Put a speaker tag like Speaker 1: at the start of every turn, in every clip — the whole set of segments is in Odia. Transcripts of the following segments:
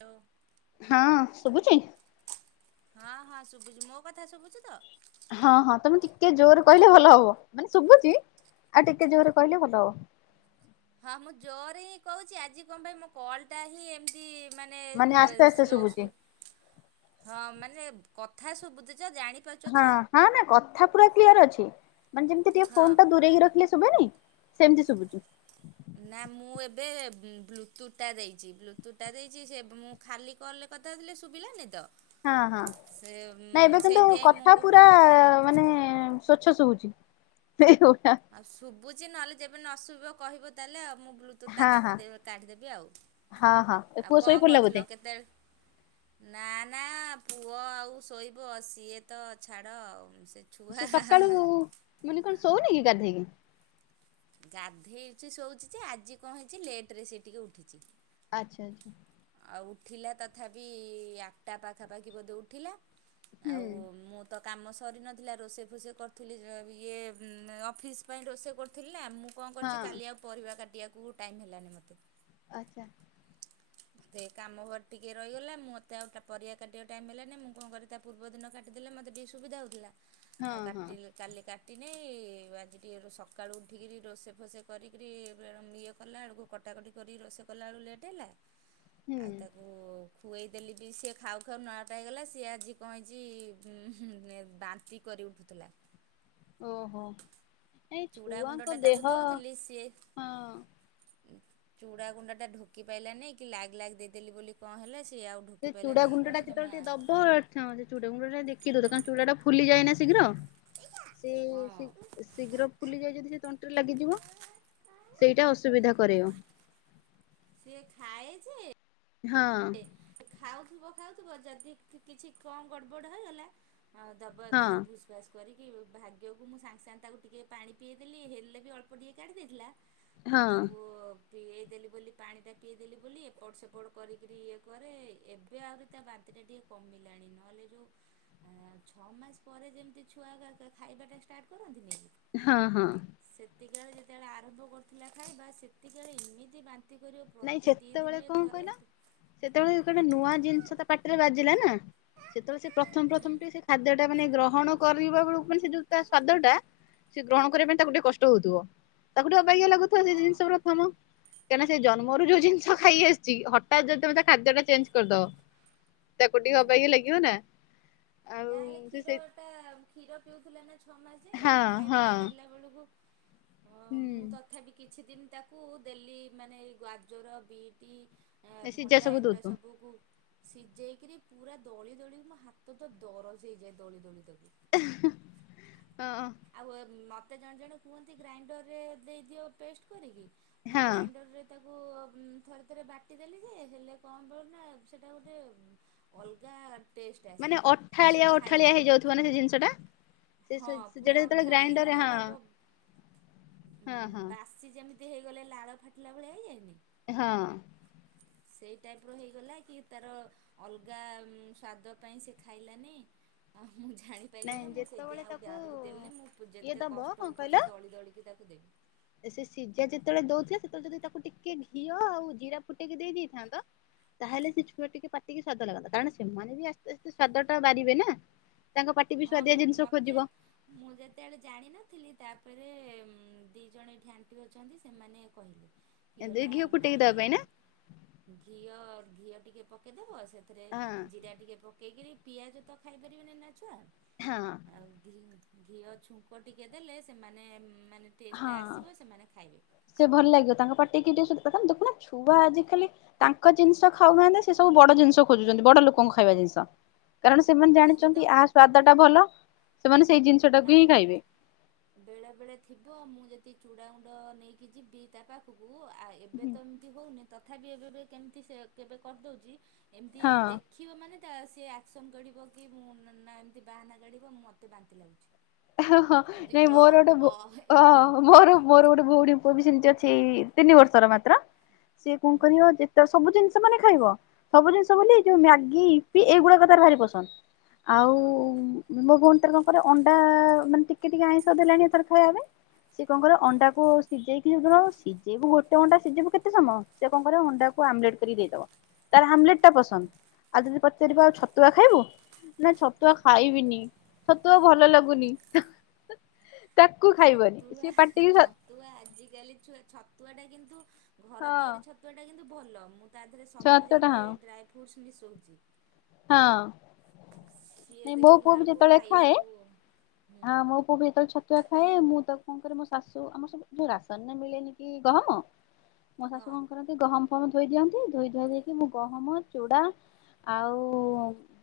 Speaker 1: ହାଲ
Speaker 2: ହଁ ଶୁଭୁଚି।
Speaker 1: ହଁ ହଁ ଶୁଭୁଚି ମୋ କଥା ଶୁଭୁଚି ତ।
Speaker 2: ହଁ ହଁ ତମେ ଟିକେ ଜୋରରେ କହିଲେ ଭଲ ହବ ମାନେ ଶୁଭୁଛି ଆଉ ଟିକେ ଜୋରରେ କହିଲେ ଭଲ ହବ।
Speaker 1: ହଁ ମୁଁ ଜୋରରେ ହିଁ କହୁଛି ଆଜି କଣ ପାଇଁ ମୋ କଲଟା ହିଁ ଏମତି ମାନେ
Speaker 2: ଆସ୍ତେ ଆସ୍ତେ
Speaker 1: ସ୍ଲୋଅ ସୁ
Speaker 2: ଶୁଭୁଛି
Speaker 1: ହ ମାନେ କଥା ଶୁଭୁଚି ଯେ ଜାଣି
Speaker 2: ହଁ ହଁ ନା କଥା ପୁରା କ୍ଲିୟର ଅଛି ମାନେ ଯେମିତି ଟିକେ
Speaker 1: ହଁ।
Speaker 2: ଫୋନ ଟା ଦୂରେଇକି ରଖିଲେ ଶୁବେନି ସେମିତି ଶୁଭୁଚି।
Speaker 1: ନା ମୁଁ ଏବେ ବ୍ଲୁଟୁଥଟା ଦେଇଛି ବ୍ଲୁଟୁଥ୍ଟା ଦେଇଛି ସେ ମୁଁ ଖାଲି କଲ୍ ରେ କଥାହଉଥିଲି ଶୁଭିଲାନି ତ।
Speaker 2: ହଁ ହଁ
Speaker 1: ସେ
Speaker 2: ନାଇଁ ଏବେ କିନ୍ତୁ
Speaker 1: ସେଇଥିପାଇଁ ମୁଁ
Speaker 2: କଥା
Speaker 1: କ
Speaker 2: ପୁରା ମାନେ ସ୍ଵଚ୍ଛ ଶୁଭୁଛି ହେଇ ଓ ଆ
Speaker 1: ଆଉ ଶୁଭୁଛି ନହେଲେ ଯେବେ ନ ଶୁଭିବ କହିବ ତାହେଲେ ଆଉ ମୁଁ ବ୍ଲ୍ୟ ଟୁଥ ଟା
Speaker 2: ହଁ
Speaker 1: କାଟି ଦେବ କାଢି ଦେବି
Speaker 2: ହଁ ହଁ ଏ
Speaker 1: ଆଉ
Speaker 2: ପୁଅ ଶୋଇ
Speaker 1: କଣ
Speaker 2: ପଡିଲା ବୋଧେ
Speaker 1: କରୁଥିଲ କେତେ ନା ନା ପୁଅ ଆଉ ଶୋଇବ ସିଏ ତ ଛାଡ଼ ଆଉଁ ସେ ଛୁଆ ହାଁ ହାଁ
Speaker 2: ମାନେ କଣ ସୋଉନି କି ଗାଧେଇ କି?
Speaker 1: ଗାଧେଇଛି ଶୋଉଛି ଯେ ଆଜି କଣ ହେଇଛି ଲେଟରେ ସେ ଟିକେ ଉଠିଛି।
Speaker 2: ଆଚ୍ଛା ଆଚ୍ଛା ଆଛା।
Speaker 1: ଆଉ ଉଠିଲା ତଥାପି ଆଠଟା ପାଖାପାଖି ବୋଧେ ଉଠିଲା।
Speaker 2: ହୁଁ
Speaker 1: ଆଉ ମୁଁ ତ କାମ ସରି ନଥିଲା ରୋଷେଇ ଫୋଷେଇ କରିଥିଲି ଯେ ଇଏ ଅଁ ଅଫିସ୍ ପାଇଁ ରୋଷେଇ କରୁଥିଲି ନା ମୁଁ କଣ କରିଛି
Speaker 2: ହଁ
Speaker 1: କାଲି ଆଉ ପରିବା କାଟିବାକୁ ଟାଇମ୍ ହେଲାନି ମୋତେ।
Speaker 2: ଆଚ୍ଛା।
Speaker 1: ତେ କାମ ଘରେ ଟିକେ ରହିଗଲା ମୋତେ ଆଉ ପରିବା କାଟିବା ପାଇଁ ଟାଇମ ହେଲାନି ମୁଁ କଣ କରିି ତା ପୂର୍ବ ଦିନ କାଟିଦେଲେ ମୋତେ ଟିକେ ସୁବିଧା ହଉଥିଲା
Speaker 2: ହଁ
Speaker 1: ଆଉ
Speaker 2: ହଁ
Speaker 1: କାଟିଲେ କାଲି କାଟି ନି ଆଜି ଟିକିଏ ସକାଳୁ ଉଠିକିରି ରୋଷେଇ ଫୋସେଇ କରିକିରି ଇଏ କଲା ବେଳକୁ କଟାକଟି କରି ରୋଷେଇ କଲାବେଳୁ ଲେଟ୍ ହେଲା
Speaker 2: ହୁଁ
Speaker 1: ଆଉ ତାକୁ ଖୁ ଖୁଏଇ ଦେଲି ବି ସିଏ ଖାଉ ଖାଉ ନଅଟା ହେଇଗଲା ସିଏ ଆଜି କଣ ହେଇଛି ଉଁ ହୁଁ ହୁଁ ବା ତି କରି ଉଠୁଥିଲା।
Speaker 2: ଓହୋ ଏଇ
Speaker 1: ଚୁଡ଼ା ଗୁଣ୍ଡଟା
Speaker 2: ଛୁଆଙ୍କ
Speaker 1: ତାକୁ
Speaker 2: ଦେହ
Speaker 1: ଦେଉଥିଲି ସିଏ
Speaker 2: ହଁ
Speaker 1: ଚୁଡ଼ା ଗୁଣ୍ଡ ଟା ଢୋକି ପାଇଲାନି କି ଲାଗ୍ ଲାଗ୍ ଦେଇଦେଲି ବୋଲି କଣ ହେଲା ସିଏ ଆଉ
Speaker 2: ସେ
Speaker 1: ଢୋକି
Speaker 2: ଚୁଡା
Speaker 1: ପାଇଲାନି କି
Speaker 2: ଗୁଣ୍ଡ ଟା
Speaker 1: କଣ
Speaker 2: ଯେତେବେଳେ ଟିକେ
Speaker 1: ଜମା
Speaker 2: ଦବ। ହଁ ସେ ଚୁଡା ଗୁଣ୍ଡଟା ଦେଖିକି ଦଉଥିବ କାରଣ ଚୁଡ଼ା ଟା ଫୁଲି ଯାଏନା ଶୀଘ୍ର ସେ
Speaker 1: ହଁ
Speaker 2: ଶୀଘ୍ର ଫୁଲି ଯାଏ ଯଦି ସେ ତଣ୍ଟିରେ ଲାଗିଯିବ ସେଇଟା ଅସୁବିଧା କରେଇବ।
Speaker 1: ସିଏ ଖାଏ ଯେ
Speaker 2: ହଁ
Speaker 1: ଖାଉଥିବ ଖାଉଥିବ ଯଦି କିଛି କଣ ଗଡ଼ବଡ଼ ହେଇଗଲା ଆଁ ଦ ବ
Speaker 2: ହଁ
Speaker 1: ଭୁସ ଭାସ କରିକି ଭାଗ୍ୟକୁ ମୁଁ ସାଙ୍ଗେ ସାଙ୍ଗେ ତାକୁ ଟିକେ ପାଣି ପିଏଇ ଦେଲି ହେଲେ ବି ଅଳ୍ପ ଟିକେ କାଢ଼ିଦେଇଥିଲା। ମୁଁ
Speaker 2: ହଁ
Speaker 1: ତାକୁ ପିଏଇଦେଲି ବୋଲି ପାଣିଟା ପିଏଇଦେଲି ବୋଲି ଏପଟ ସେପଟ କରିକି ରି ଇଏ କରେ ଏବେ ଆହୁରି ତା ବାନ୍ତିଟା ଟିକେ କମିଲାଣି ନହେଲେ ଯୋଉ ଛଅ ମାସ ପରେ ଯେମିତି ଛୁଆ ଖା ଖାଇବାଟା ଷ୍ଟାର୍ଟ କରନ୍ତିନି।
Speaker 2: ହଁ ହଁ।
Speaker 1: ସେତିକିବଳେ ଯେତେବେଳେ ଆରମ୍ଭ କରୁଥିଲା ଖାଇବା ସେତିକିବଳେ ଏମିତି ବାନ୍ତି କରିବ ପ୍ରତି ଦିଇ ଦିନିରେ ଥରେ
Speaker 2: ଯେତେବେଳେ ଯେତେବେଳେ ଗୋଟେ ନୂଆ ଜିନିଷ ତା ପାଟିରେ ବାଜିଲା ନା ସେତେବେଳେ ସେ ପ୍ରଥମ ପ୍ରଥମ ଟିକେ ସେ ଖାଦ୍ୟଟା ମାନେ ଗ୍ରହଣ କରିବା ବେଳକୁ ମାନେ ସେ ଯୋଉ ତା ସ୍ଵାଦ ଟା ସେ ଗ୍ରହଣ କରିବା ପାଇଁ ତାକୁ ଟିକେ କଷ୍ଟ ହଉଥିବ ତାକୁ ଟିକେ ଅବଗିଆ ଲାଗୁଥିବ ସେ
Speaker 1: ହଁ
Speaker 2: ଜିନିଷ ପ୍ରଥମ କାହିଁକି ସେ ଜନ୍ମ ମରୁ ଯୋଉ ଜିନିଷ ଖାଇ ଆସିଛି ହଠାତ୍ ଯଦି ତମେ ତା ଖାଦ୍ୟଟା ଚେଞ୍ଜ କରିଦବ। ତାକୁ ଟିିକେ
Speaker 1: ହୁଁ
Speaker 2: ଅବାଗିଆ ଲାଗିିବ ନା। ଆଉ
Speaker 1: ଯାହାହେଲେ
Speaker 2: ସେ ସେ
Speaker 1: କ୍ଷୀରଟା କ୍ଷୀର ପିଉଥିଲା ନା ଛଅ ମାସ ଯେ
Speaker 2: ହଁ
Speaker 1: ଖାଇବାଟା
Speaker 2: ହଁ
Speaker 1: ଖାଇଲା ବେଳକୁ ମୁଁ ତ
Speaker 2: ହୁଁ
Speaker 1: ତଥାପି କିଛି ଦିନ ତାକୁ ଦେଲି ମାନେ ଗାଜର ବିଟ ଏ
Speaker 2: ସିଝା
Speaker 1: ଭଣ୍ଡା
Speaker 2: ସବୁ
Speaker 1: ଏଗୁଡ଼ା
Speaker 2: ଦଉଥିବ
Speaker 1: ସବୁକୁ ସିଝେଇକିରି ପୁରା ଦଳି ଦଳିି ମୋ ହାତ ତ ଦରଜ ହେଇଯାଏ ଦଳି ଦଳି ଦଳିତାକୁ
Speaker 2: ହଁ।
Speaker 1: ଆଉ ମୋତେ ଜଣେ ଜଣେ କୁହନ୍ତି ଗ୍ରାଇଣ୍ଡରରେ ଦେଇଦିଅ ପେଷ୍ଟ କରିକି ମୋ
Speaker 2: ହଁ
Speaker 1: ଗ୍ରାଇଣ୍ଡରରେ ତାକୁ ଥରେ ଥରେ ବାଟିଦେଲି ଯେ ହେଲେ କଣ ହେଳେନା ସେଇଟା ଗୋଟେ ଅଲଗା ଟେଷ୍ଟ
Speaker 2: ମାନେ
Speaker 1: ଆସେ ସେ
Speaker 2: ଅଠାଳିଆ ଅଠାଳିଆ
Speaker 1: ଖାଇଲାନି
Speaker 2: ହେଇଯାଉଥିବ ନା ସେ ଜିନିଷ ଟା ସେ
Speaker 1: ହଁ। ପୁରା
Speaker 2: ସିଝାଟା ଯେତେବେଳେ
Speaker 1: ଅଠାଳିଆ
Speaker 2: ଗ୍ରାଇଣ୍ଡରରେ
Speaker 1: ହେଇଯାଏ
Speaker 2: ହଁ
Speaker 1: କହିବ? ଉ
Speaker 2: ହଁ ହଁ
Speaker 1: ବାସି ଯେମିତି ହେଇଗଲେ ଲାଳ ଫାଟିଲା ଭଳିଆ ହେଇଯାଏନି।
Speaker 2: ହଁ।
Speaker 1: ସେଇ ଟାଇପତ୍ ହେଇଗଲା କି ତାର ଅଲଗା ସ୍ଵାଦ ପାଇଁ ସେ ଖାଇଲାନି। ହ ମୁଁ ଜାଣିି ଦେଲିନି
Speaker 2: ନାଇଁ
Speaker 1: ନା ମୁଁ
Speaker 2: ଯେତେବେଳେ
Speaker 1: ସେଇଥିପାଇଁ ଆଉ
Speaker 2: ତାକୁ
Speaker 1: ଜାଣିକି ଦେଲି ନା ମୁଁ
Speaker 2: ଇଏ
Speaker 1: ଯେତେ
Speaker 2: ଦବ
Speaker 1: କଷ୍ଟ
Speaker 2: କଣ କହିଲ
Speaker 1: ହଉପଚ୍ଛେ ଦଳି ଦଳିକି ତାକୁ ଦେବି।
Speaker 2: ସେ ସିଝା ଯେତେବେଳେ ଦଉଥିଲା ସେତେବେଳେ ଯଦି ତାକୁ ଟିକେ ଘିଅ ଆଉ ଜିରା ଫୁଟେଇକି ଦେଇଦେଇଥାନ୍ତ। ତାହେଲେ ସେ ଛୁଆ ଟିକେ ପାଟିିକି ସ୍ଵାଦ ଲାଗନ୍ତା କାରଣ ସେମାନେ ବି ଆସ୍ତେ ଆସ୍ତେ ସ୍ଵାଦ ଟା ବାରିବେ ନା? ତାଙ୍କ ପାଟି ବି
Speaker 1: ହଁ
Speaker 2: ସୁ୍ଆଦିଆ ଜିନିଷ
Speaker 1: ମତେ
Speaker 2: ଖୋଜିବ?
Speaker 1: ମୁଁ ଯେତେବେଳେ ଜାଣିନଥିଲି ତାପରେ ଦି ଜଣ ଏଠି ଆଣ୍ଟି ଅଛନ୍ତି ସେମାନେ କହିଲେ? କି ହେଲା
Speaker 2: ଘିଅ ଫୁଟେଇକି ଦେବା ପାଇଁ
Speaker 1: ନାଇଁ?
Speaker 2: ନା
Speaker 1: ଘିଅ ଘିଅ ଟିକେ ପକେଇଦବ ସେଥିରେ
Speaker 2: ହଁ
Speaker 1: ଜିରା ଟିକେ ପକେଇକିରି ପିଆଜ ତ ଖାଇପାରିବେନି ନା ଛୁଆ।
Speaker 2: ହଁ।
Speaker 1: ଆଉ ଘି ଘିଅ ଛୁଙ୍କ ଟିକେ ଦେଲେ ସେମାନେ ମାନେ ଟେଷ୍ଟଟା
Speaker 2: ହଁ
Speaker 1: ଆସିବ ସେମାନେ ଖାଇବେ
Speaker 2: ସେ ଭଲ ଲାଗିବ ତାଙ୍କ ପାଟିକି ଟିକେ ଦେଖୁନା ଛୁଆ ଆଜି କାଲି ତାଙ୍କ ଜିନିଷ ଖାଉନାହାନ୍ତି ସେ ସବୁ ବଡ ଜିନିଷ ଖୋଜୁଛନ୍ତି ବଡ ଲୋକଙ୍କ ଖାଇବା ଜିନିଷ। କାରଣ ସେମାନେ
Speaker 1: ସିଏ
Speaker 2: ଜାଣିଛନ୍ତି
Speaker 1: ତ
Speaker 2: ଏହା ସ୍ଵାଦଟା ଭଲ ସେମାନେ ସେଇ ଜିନିଷଟାକୁ ହିଁ
Speaker 1: ମାନେ
Speaker 2: ଖାଇବେ।
Speaker 1: ବେଳେ ବେଳେ ଥିବ ମୁଁ ଯଦି ଚୁଡ଼ାଗୁଣ୍ଡ ନେଇକି ଯିବି ତା ପାଖକୁ ଆ ଏବେ ତ ଏମତି ହଉନି। ତଥାପି ଏବେ ବେ କେମିତି କେବେ କରିଦଉଚି। ଏମିତି
Speaker 2: ହଁ
Speaker 1: ଦେ ଦେଖିବ ମାନେ ତା ସିଏ ଆକ୍ସନ୍ କରିବ କି ମୁଁ ନା ନା ଏମିତି ବାହାନା କାଢ଼ିବ ମୁଁ ମୋତେ ବାନ୍ତି ଲାଗୁଚି।
Speaker 2: ହଁ ହଁ ନାଇଁ ମୋର ଗୋଟେ ଭ
Speaker 1: ଏମିତି
Speaker 2: ହଁ
Speaker 1: ହବ।
Speaker 2: ମୋର ମୋର ଗୋଟେ ଭଉଣୀ ପୁଅ ବି ସେମିତି ଅଛି ତିନି ବର୍ଷର ମାତ୍ର। ସିଏ କଣ
Speaker 1: ହୁଁ
Speaker 2: କରିବ ଯେ ତ ସବୁ ଜିନିଷ ମାନେ ଖାଇବ। ସବୁ ଜିନିଷ ବୋଲି ଯୋଉ
Speaker 1: ହୁଁ
Speaker 2: ମ୍ୟାଗି ଇପି ଏଇଗୁଡାକ ତାର ଭାରି ପସନ୍ଦ। ଆଉ
Speaker 1: ହଉ
Speaker 2: ମୋ ଭଉଣୀ ତାର କଣ କରେ ଅଣ୍ଡା ମାନେ ଟିକେ ଟିକେ ଆଇଁଷ ଦେଲାଣି ଏଥର ଖାଇବା ପାଇଁ। ସିଏ କଣ କରିବ
Speaker 1: ହଁ
Speaker 2: ଅଣ୍ଡାକୁ ସିଝେଇକି ଯଉ ଦିନ ସିଝେଇବୁ ଗୋଟେ ଅଣ୍ଡା ସିଝେଇବୁ କେତେ ସମୟ, ସେ କଣ କରିବ ଅଣ୍ଡାକୁ ଆମଲେଟ କରିକୁ ଦେଇଦବ। ତାର ଆମ୍ଲେଟ ଟା
Speaker 1: ହଉ।
Speaker 2: ପସନ୍ଦ। ଆଉ ଯଦି ପଚାରିବ ଆଉ ଛତୁଆ ଖାଇବୁ? ନା ଛତୁଆ ଖାଇବିନି ଛତୁଆ ଭଲ ଲାଗୁନି। ତାକୁ ଖାଇବନି।
Speaker 1: ଛତୁଆ
Speaker 2: ସିଏ ପାଟିକି ସ୍ୱା
Speaker 1: ଛତୁଆ ଆଜିକାଲି ଛୁଆ ଛତୁଆଟା କିନ୍ତୁ ଘର ତିଆରି ଛତୁଆଟା କିନ୍ତୁ ଭଲ। ମୁଁ ତା ଦେହରେ ସବୁ
Speaker 2: ଛତୁଆ ଟା
Speaker 1: ଯାକ
Speaker 2: ହଁ
Speaker 1: ଏଇ ଡ୍ରା ଫ୍ରୁଟ୍ସ ମିଶଉଚି।
Speaker 2: ହଁ।
Speaker 1: ସିଏ
Speaker 2: ନାଇଁ ମୋ
Speaker 1: ଦେଖିଲା
Speaker 2: ପୁଅ ବି
Speaker 1: ବେଳକୁ
Speaker 2: ଯେତେବେଳେ ଖାଏ
Speaker 1: ଖାଇବାକୁ ହୁଁ
Speaker 2: ଆଁ ମୋ ପୁଅ ବି ଯେତେବେଳେ ଛତୁଆ ଖାଏ ମୁଁ ତାକୁ କଣ କରେ ମୋ ଶାଶୁ ଆମର ସବୁ ଯଉ ରାସନ ରେ ମିଳେନି କି ଗହମ। ହ ମୋ ଶାଶୁ
Speaker 1: ହଁ
Speaker 2: କଣ କରନ୍ତି ଗହମ ଫହମ ଧୋଇ ଦିଅନ୍ତି। ଧୋଇ ଧୁଆ ଦେଇକି ମୁଁ ଗହମ ଚୁଡ଼ା ଆଉ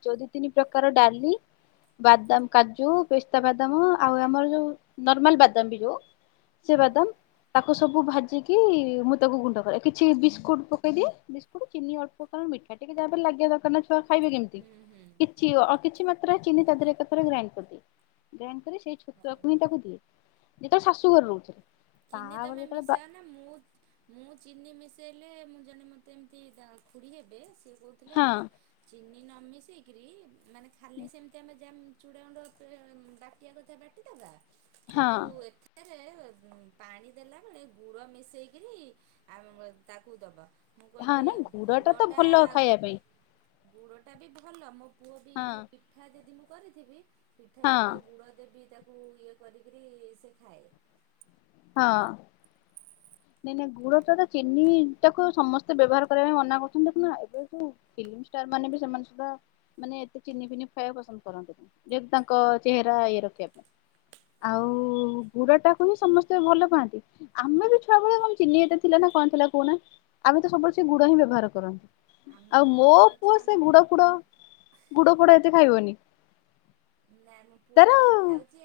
Speaker 2: ଯଉ ଦି ତିନି ପ୍ରକାର ଡାଲି ବାଦାମ କାଜୁ ପେସ୍ତା ବାଦାମ ଆଉ ଆମର ଯୋଉ ନର୍ମାଲ ବାଦାମ ବି ଯୋଉ ସେ
Speaker 1: ହଁ
Speaker 2: ବାଦାମ, ତାକୁ ସବୁ ଭାଜିକି ମୁଁ ତାକୁ ଗୁଣ୍ଡ କରେ। କିଛି ବିସ୍କୁଟ ପକେଇଦିଏ। ବିସ୍କୁଟ ଚିନି ଅଳ୍ପ କାରଣ ମିଠା ଟିକେ ଯାହା ହେଲେ ଲାଗିବା ଦରକାର ନା ଛୁଆ ଖାଇବେ କେମିତି।
Speaker 1: ହୁଁ ହୁଁ
Speaker 2: କିଛି ଅ କିଛି ମାତ୍ରାରେ ଚିନି ତା ଦେହରେ ଏକା ଥରେ ଗ୍ରାଇଣ୍ଡ କରିଦିଏ। ଗ୍ରାଇଣ୍ଡ କରି ସେଇ
Speaker 1: ହଉ
Speaker 2: ଛତୁଆକୁ ହିଁ ତାକୁ ଦିଏ। ଯେତେବେଳେ ଶାଶୁ ଘରେ ରହୁଥିଲି।
Speaker 1: ଚିନି
Speaker 2: ତାପରେ
Speaker 1: ତମେ
Speaker 2: ଯେତେବେଳେ ବା
Speaker 1: ମିସାଅ ନା ମୁଁ ମୁଁ ଚିନି ମିଶେଇଲେ ମୁଁ ଜଣେ ମତେ ଏମିତି ଖୁୁଡି ଦା ହେବେ ସେ କହୁଥିଲେ
Speaker 2: ହଁ
Speaker 1: କି ଚିନି ନ ମିିଶେଇକିରି ମାନେ ଖାଲି ସେମିତି ଆମେ ଯା ଚୁଡ଼ା ଗୁଣ୍ଡ ବାଟିବା କଥା ବାଟିଦେବା।
Speaker 2: ହଁ
Speaker 1: କିନ୍ତୁ ଏଥିରେ ପାଣି ଦେଲା ବେଳେ ଗୁଡ଼ ମିଶେଇକିରି ଆ ତାକୁ ଦବା। ମୁଁ
Speaker 2: ହଁ
Speaker 1: କହିଲି
Speaker 2: ନା ଗୁଡ ଟା ତ
Speaker 1: ଗୁଡ଼ଟା
Speaker 2: ଭଲ ଖାଇବା ପାଇଁ
Speaker 1: ଗୁଡ଼ଟା ବି ଭଲ। ମୋ ପୁଅ ବି ଯୋଉ
Speaker 2: ହଁ।
Speaker 1: ପିଠା ଯଦି ମୁଁ କରିଥିବି ପିଠା
Speaker 2: ହଁ
Speaker 1: ସହିତ ଗୁଡ଼ ଦେବି ତାକୁ ଇଏ କରିକିରି ସେ ଖାଏ।
Speaker 2: ହଁ। ନାଇଁ ନାଇଁ ଗୁଡ ଟା ତ ଚିନି ଟାକୁ ସମସ୍ତେ ବ୍ୟବହାର କରିବା ପାଇଁ ମନା କରୁଛନ୍ତି। ଦେଖୁନ ଏବେ ଯୋଉ ଫିଲ୍ମଷ୍ଟାର ମାନେ ବି ସେମାନେ ସୁଦ୍ଧା ମାନେ ଏତେ ଚିନି ଫିନି ଖାଇବାକୁ ପସନ୍ଦ କରନ୍ତିନି। ଯେହେତୁ ତାଙ୍କ ଚେହେରା ଇଏ ରଖିବା ପାଇଁ। ଆଉ
Speaker 1: ହଁ।
Speaker 2: ଗୁଡ ଟାକୁ ବିି ସମସ୍ତେ କେତେ ଭଲ ପାଆନ୍ତି। ଆମେ ବି ଛୁଆବେଳେ କଣ ଚିନି ଏତେ ଥିଲା ନା କଣ ଥିଲା କହୁନା। ଆମେ ତ ସବୁବେଳେ ସେଇ ଗୁଡ ହିଁ ବ୍ୟବହାର କରୁ। ଆଉ
Speaker 1: ଆମର
Speaker 2: ମୋ
Speaker 1: ମନେ
Speaker 2: ପୁଅ
Speaker 1: ଅଛି
Speaker 2: ସେ
Speaker 1: ଆମେ
Speaker 2: ଗୁଡ ଫୁଡ ଗୁଡ ଫୁଡ ଏତେ ଖାଇବନି।
Speaker 1: ନାଇଁ ମୋ ପୁଅ
Speaker 2: ତାର
Speaker 1: ଟିକେ
Speaker 2: ହଁ
Speaker 1: ଖାଉଚି।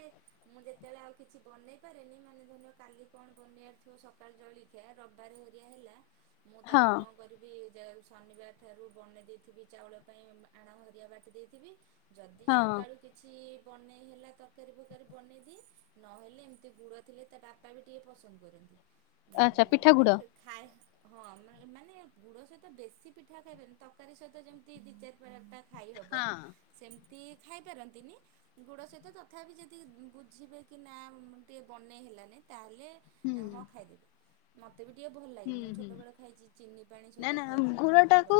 Speaker 1: ମୁଁ ଯେତେବେଳେ ଆଉ କିଛି ବନେଇ ପାରେନି, ମାନେ ଧରି ନିଅ କାଲି କଣ ବନେଇବାର ଥିବ ସକାଳୁ ଜଳି ଖିଆ ରବିବାର ହେରିକା ହେଲା ମୁଁ ତାକୁ
Speaker 2: ହଁ
Speaker 1: କଣ କରିବି ଶନିବାର ଠାରୁ ବନେଇ ଦେଇଥିବି ଚାଉଳ ପାଇଁ ଆଣ ହେରିଆ ବାଟି ଦେଇଥିବି। ଯଦି ସ କିଛି ବନେଇ ହେଲା ତରକାରୀ ଫରକାରୀ ବନେଇଦିଏ। ନହେଲେ ଏମିତି ଗୁଡ ଥିଲେ ତା ବା ତା ବି ଟିକେ ପସନ୍ଦ କରନ୍ତି।
Speaker 2: ଆଚ୍ଛା
Speaker 1: ଉଁ ମାନେ
Speaker 2: ପିଠାଗୁଡ
Speaker 1: ଖାଏ ହଁ ମାନେ ଗୁଡ଼ ସହିତ ବେଶୀ ପିଠା ଖାଇବେନି ତକାରୀ ସହିତ ଯେମିତି ଦୁଇ ଚାରି ଫରଟା ଖାଇହେବ
Speaker 2: ହଁ।
Speaker 1: ସେମିତି ଖାଇପାରନ୍ତିନି। ଗୁଡ଼ ସହିତ ତଥାପି ଯଦି ବୁଝିବେ କି ନା ଟିକେ ବନେଇ ହେଲାନି ତାହେଲେ
Speaker 2: ହୁଁ
Speaker 1: ଏ ହଁ ଖାଇଦେବି। ମୋତେ ବି ଟିକିଏ ଭଲ ଲାଗେ
Speaker 2: ହୁଁ
Speaker 1: ମୁଁ
Speaker 2: ହୁଁ
Speaker 1: ଛୋଟବେଳେ ଖାଇଛି ଚିନି ପାଣି
Speaker 2: ନା
Speaker 1: ସହିତ
Speaker 2: ନା
Speaker 1: ଖାଇବୁ
Speaker 2: ଗୁଡ
Speaker 1: ନହେଲେ
Speaker 2: ଟାକୁ
Speaker 1: ଗୁଡ଼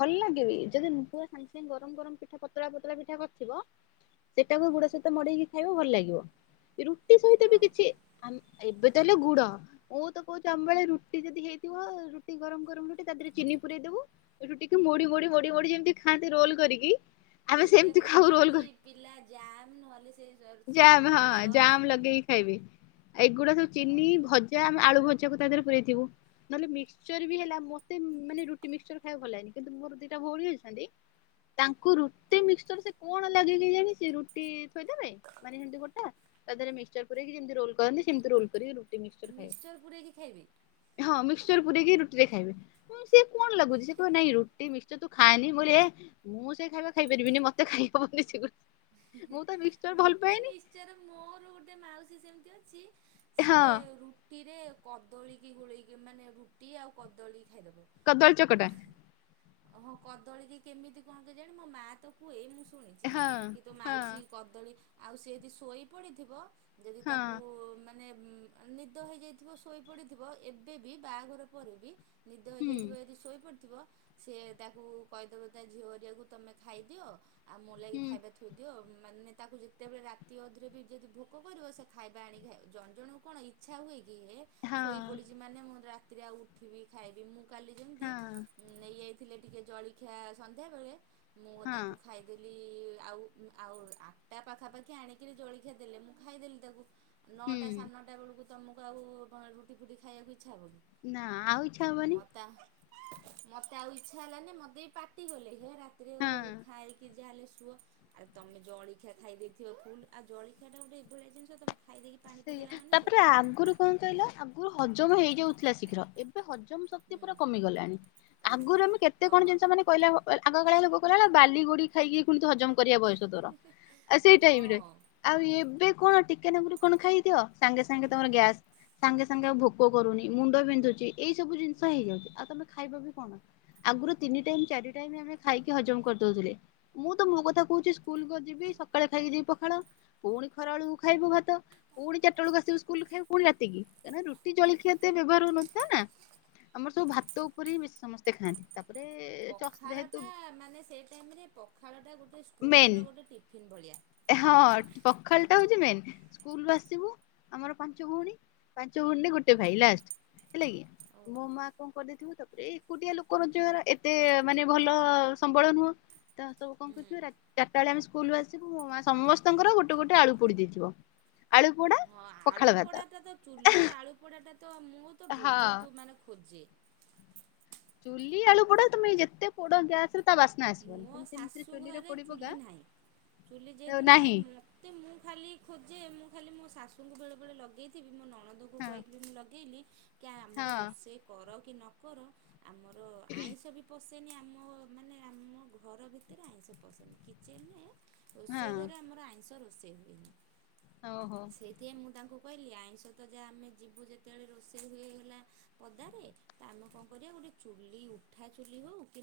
Speaker 2: ଭଲ ଲାଗିବି ଯଦି ନୁ ପୁଆ ସାଙ୍ଗେ ସାଙ୍ଗେ ଗରମ ଗରମ ପିଠା ପତଳା ପତଳା ପିଠା କରିଥିବ ସେଟାକୁ ଗୁଡ ସହିତ ମଡେଇକି ଖାଇବ ଭଲ ଲାଗିବ ରୁଟି ସହିତ
Speaker 1: ହଁ
Speaker 2: ବି କିଛି ଆ ଏବେ ତାହେଲେ ଗୁଡ ମୁଁ ତ କହୁଛି ଆମ ବଳେ ରୁ ରୁଟି ଯଦି ହେଇଥିବ ରୁଟି ଗରମ ଗରମ ରୁଟି ତା ଦେହରେ ଚିନି ପୁରୀଇଦବୁ ଏଠୁ ଟିକେ ମୋଡି ମଡି ମଡି ମୋଡି ଯେମିତି ଖାଆନ୍ତି ରୋଲ କରିକି ଆମେ
Speaker 1: ଏବେ
Speaker 2: ସେମିତି ଖାଉ ରୋଲ
Speaker 1: ଖାଉଛନ୍ତି
Speaker 2: କରି
Speaker 1: ପିଲା ଜାମ୍ ନହେଲେ ସେ
Speaker 2: ଜାମ
Speaker 1: ଟମାଟୋ
Speaker 2: ହଁ
Speaker 1: ସସ୍
Speaker 2: ଜାମ ଲଗେଇକି ଖାଇବେ ଏଗୁଡା ସବୁ
Speaker 1: ହଁ
Speaker 2: ଚିନି ଭ ଯାମ ଆମେ ଆଳୁ ଭଜାକୁ ତା ଦେହରେ ପୁରଇଥିବୁ ନହେଲେ ମିଶ୍ଚର୍ ବି ହେଲା ମ ମୋତେ ମାନେ ରୁଟି ମିକ୍ସିଚର୍ ଖାଇବା ଭଲ ଲାଗନି କିନ୍ତୁ ମୋର ଦିଟା ଭଉଣି ଅଛନ୍ତି ତାଙ୍କୁ ରୁଟି ମିକ୍ସଚର ସେ କଣ ଲାଗେ କେଜାଣି ସେ ରୁଟି ଥୋଇଦବେ ମାନେ ସେମତି ଗୋଟା ତା ଦେହରେ ମିକ୍ସିଚର୍ ପୁରେଇକି ଯେମିତି ରୋଲ କରନ୍ତି ସେମିତି ରୋଲ କରିକି ମିକ୍ସଚର ଖାଇବେ।
Speaker 1: ମିକ୍ସିଚର ପୁରେଇକି ଖାଇବେ?
Speaker 2: ହଁ ମିକ୍ସିଚର ପୁରେଇକି ରୁଟି ରେ ଖାଇବେ ସେ କଣ ଲାଗୁଛି ସେ କହ ନାଇଁ ରୁଟି ମିକ୍ସିଚର ତୁ ଖାଏନି ବୋଳିଏ ମୁଁ ସେ ଖାଇବା ଖାଇପାରିବିନି ମତେ ଖାଇ ହବନି ସେଗୁଡା। ମୁଁ ତ ମିକ୍ସଚର ଭଲ
Speaker 1: ରୁଟି
Speaker 2: ପାଏନି
Speaker 1: ମିକ୍ସିଚର୍ ମୋର ଗୋଟେ ମାଉସୀ ସେମିତି ଅଛି।
Speaker 2: ହଁ
Speaker 1: ସିଏ ରୁଟିରେ କଦଳୀ କି ଗୋଳେଇକି ମାନେ ରୁଟି ଆଉ କଦଳୀ ଖାଇଦେବ।
Speaker 2: କଦଳି ଚକଟା।
Speaker 1: ହଁ କଦଳୀ କି କେମିତି କଣ କେଜାଣି ମୋ ମା ତ କୁହେ ମୁଁ ଶୁଣିଛି
Speaker 2: ହଁ
Speaker 1: କି ତୋ ମାଉସୀ
Speaker 2: ହଁ
Speaker 1: କ ଦଳି ସେ ଯଦି ଶୋଇପଡ଼ିଥିବା ଯଦି ତାକୁ
Speaker 2: ହଁ
Speaker 1: ମା ମାନେ ନିଦ ହେଇଯାଇଥିବ ଶୋଇପଡ଼ିଥିବ ଏବେ ବି ବାହାଘର ପରେ ବି ନିଦ
Speaker 2: ହୁଁ
Speaker 1: ହେଇଯାଇଥିବ ଯଦି ଶୋଇପଡ଼ିଥିବ। ସେ ତାକୁ କହିଦେବ ତା ଝିଅ ହେରିକାକୁ ତମେ ଖାଇଦିଅ ଆଉ ମୋ ଲାଗି
Speaker 2: ହୁଁ
Speaker 1: ଖାଇବା ଥୋଇଦିଅ ମାନେ ତାକୁ ଯେତେବେଳେ ରାତି ଅଧରେ ବି ଯଦି ଭୋକ କରିବ ସେ ଖାଇବା ଆଣିକି ଖାଇବ ଜଣେ ଜଣଙ୍କୁ କଣ ଇଚ୍ଛା ହୁଏ କି ହେ
Speaker 2: ହଁ
Speaker 1: ଶୋଇପଡ଼ିଛି ମାନେ ମୁଁ ରାତିରେ ଆଉ ଉଠିବି ଖାଇବି ମୁଁ କାଲି ଯେମିତି
Speaker 2: ହଁ
Speaker 1: ନେଇଯାଇଥିଲେ ଟିକେ ଜଳଖିଆ ସନ୍ଧ୍ୟାବେଳେ ମୁଁ ତାକୁ
Speaker 2: ହଁ
Speaker 1: ଖାଇ ଦେଲି ଆଉ ଆଉ ଆଠଟା ପାଖାପାଖି ଆଣିକିରି ଜଳଖିଆ ଦେଲେ ମୁଁ ଖାଇଦେଲି ତାକୁ ନଅଟା
Speaker 2: ହୁଁ
Speaker 1: ସାଢ଼େ ନଅଟା ବେଳକୁ ତମକୁ ଆଉ କଣ ରୁଟି ଫୁଟି ଖାଇବାକୁ ଇଚ୍ଛା ହେବକି?
Speaker 2: ନାଁ ଆଉ ଇଚ୍ଛା ହବନି।
Speaker 1: ମୋତେ ଆଉ ଇଚ୍ଛା ହେଲାନି ମୋତେ ବି ପାଟି କଲେ ହେ ରାତିରେ
Speaker 2: ହଁ।
Speaker 1: ଖାଇକି ଯାହା ହେଲେ ଶୁଅ। ଆଉ ତମେ ଜଳଖିଆ ଖାଇ ଦେଇେଥିବ ଫୁଲ ଆଉ ଜଳଖିଆ ଟା ଗୋଟେ ଏଭଳିଆ ଜିନିଷ ତମେ ଖାଇ ଦେଇକି ପାଣି
Speaker 2: ସେଇଆ
Speaker 1: ପିଇଦେଲା ମାନେ
Speaker 2: ତାପରେ
Speaker 1: ଶଇଲା।
Speaker 2: ଆଗରୁ କଣ କହିଲ ଆଗରୁ ହଜମ ହେଇଯାଉଥିଲା ଶୀଘ୍ର ଏବେ ହଜମ ଶକ୍ତି
Speaker 1: ହୁଁ
Speaker 2: ପୁରା କମି ଗଲାଣି ଆଗରୁ ଆମେ କେତେ କଣ
Speaker 1: ହଁ
Speaker 2: ଜିନିଷ ମାନେ କହିଲା ଭ ଆଗକାଳେ ଲୋକ କହିଲା ଭଳିଆ ବାଲି, ଗୋଡ଼ି ଖାଇକି ପୁଣି ହଜମ କରିବା ବୟସ ତୋର ଆଉ ସେଇ ଟାଇମ ରେ
Speaker 1: ହଁ।
Speaker 2: ଆଉ ଏବେ କଣ ଟିକେ ନାକୁ କଣ ଖାଇଦିଅ ସାଙ୍ଗେ ସାଙ୍ଗେ ତମର ଗ୍ୟାସ ସାଙ୍ଗେ ସାଙ୍ଗେ ଆଉ ଭୋକ କରୁନି ମୁଣ୍ଡ ବିନ୍ଧୁଛି ଏଇ ସବୁ ଜିନିଷ ହେଇଯାଉଛି ଆଉ ତମେ ଖାଇବ ବି କଣ? ଆଗରୁ ତିନି ଟାଇମ ଚାରି ଟାଇମ ଆମେ ଖାଇକି ହଜମ କରିଦଉଥିଲେ ମୁଁ ତ ମୋ କଥା କହୁଛି ସ୍କୁଲକୁ ଯିବି ସକାଳେ ଖାଇକ ଯିବି ପଖାଳ। ପୁଣି ଖରା ବେଳୁ କୁ ଖାଇବୁ ଭାତ। ପୁଣି ଚାରିଟା ବେଳକୁ ଆସିବୁ ସ୍କୁଲରୁ ଖାଇବୁ, ପୁଣି ରାତିକି। ରୁଟି ଜଳଖିଆ ଏତେ ବ୍ୟବହାର ହଉନଥିଲା ନା। ଆମର ସବୁ ଭାତ ଉପରେ ହିଁ ବେଶି ସମସ୍ତେ ଖାଆନ୍ତି। ତାପରେ ଚ ଯେହେତୁ
Speaker 1: ପଖାଳଟା ମାନେ ସେଇ ଟାଇମରେ ପଖାଳଟା ଗୋଟେ
Speaker 2: ମେନ୍
Speaker 1: ସ୍କୁଲର ଗୋଟେ ଟିଫିନ୍ ଭଳିଆ।
Speaker 2: ହଁ। ପଖାଳଟା ହଉଚି ମେନ। ସ୍କୁଲରୁ ଆସିବୁ ଆମର ପାଞ୍ଚ ଭଉଣୀ ପାଞ୍ଚ ଭଉଣୀ ରେ ଗୋଟେ
Speaker 1: ହଁ
Speaker 2: ଭାଇ ଲାଷ୍ଟ ହେଲାକି।
Speaker 1: ଓ
Speaker 2: ମୋ ମାଆ କଣ କରିଦେଇଥିବ। ତାପରେ ଏକୁଟିଆ ଲୋକ ରୋଜଗାର ଏତେ ମାନେ ଭଲ ସମ୍ବଳ ନୁହଁ। ତ ସବୁ କଣ
Speaker 1: ହୁଁ।
Speaker 2: କରିଥିବ ରାତି, ଚାରିଟା ବେଳେ ଆମେ ସ୍କୁଲୁରୁ ଆସିବୁ ମୋ ମାଆ ସମସ୍ତଙ୍କର ଗୋଟେ ଗୋଟେ ଆଳୁ ପୋଡ଼ି ଦେଇଥିବ। ଆଳୁ ପୋଡା
Speaker 1: ହଁ
Speaker 2: ପଖାଳ
Speaker 1: ଆଳୁ
Speaker 2: ଭାତ
Speaker 1: ପୋଡ଼ାଟା ତ ଚୁଲି ଆଳୁ ପୋଡ଼ାଟା ତ ମୁଁ ତ
Speaker 2: ହଁ
Speaker 1: ବହୁତ ମାନେ ଖୋଜେ।
Speaker 2: ଚୁଲି ଆଳୁ ପୋଡ଼ା ତମେ ଯେତେ ପୋଡ଼ ଗ୍ୟାସରେ ତା ବା
Speaker 1: ମୋ ଶାଶୁ ଘରେ ଚୁଲି ନାହିଁ। ଚୁଲି ଯେହେତୁ ନାହିଁ ମତେ ମୁଁ ଖାଲି ଖୋଜେ ମୁଁ ଖାଲି ମୋ ଶାଶୁଙ୍କୁ ବେଳେ ବଳେ ଲଗେଇଥିବି ମୋ ନ ନଣନ୍ଦକୁ
Speaker 2: ହଁ
Speaker 1: କହିକି ମୁଁ ଲଗେଇଲି କି
Speaker 2: ହଁ
Speaker 1: ଆମର ରୋଷେଇ କର କି ନ କର। ଆମର ଆଇଁଷ ବି ପସେନି ଆମ ମାନେ ଆମ ଘର ଭିତରେ ଆଇଁଷ ପସେନି। କିଚେନ ରେ
Speaker 2: ହଁ
Speaker 1: ରୋଷେଇ ଘରେ ଆମର ଆଇଁଷ ରୋଷେଇ ହୁଏନି।
Speaker 2: ଓହୋ
Speaker 1: ସେ ଏ ମୁଁ ତାଙ୍କୁ କହିଲି ଆଇଁଷ ତ ଯାହା ଆମେ ଯିବୁ ଯେତେବେଳେ ରୋଷେଇ ହେଇଗଲା ପଦାରେ। ତ ଆମେ କଣ କରିବା ଗୋଟେ ଚୁଲି ଉଠା ଚୁଲି ହଉ କି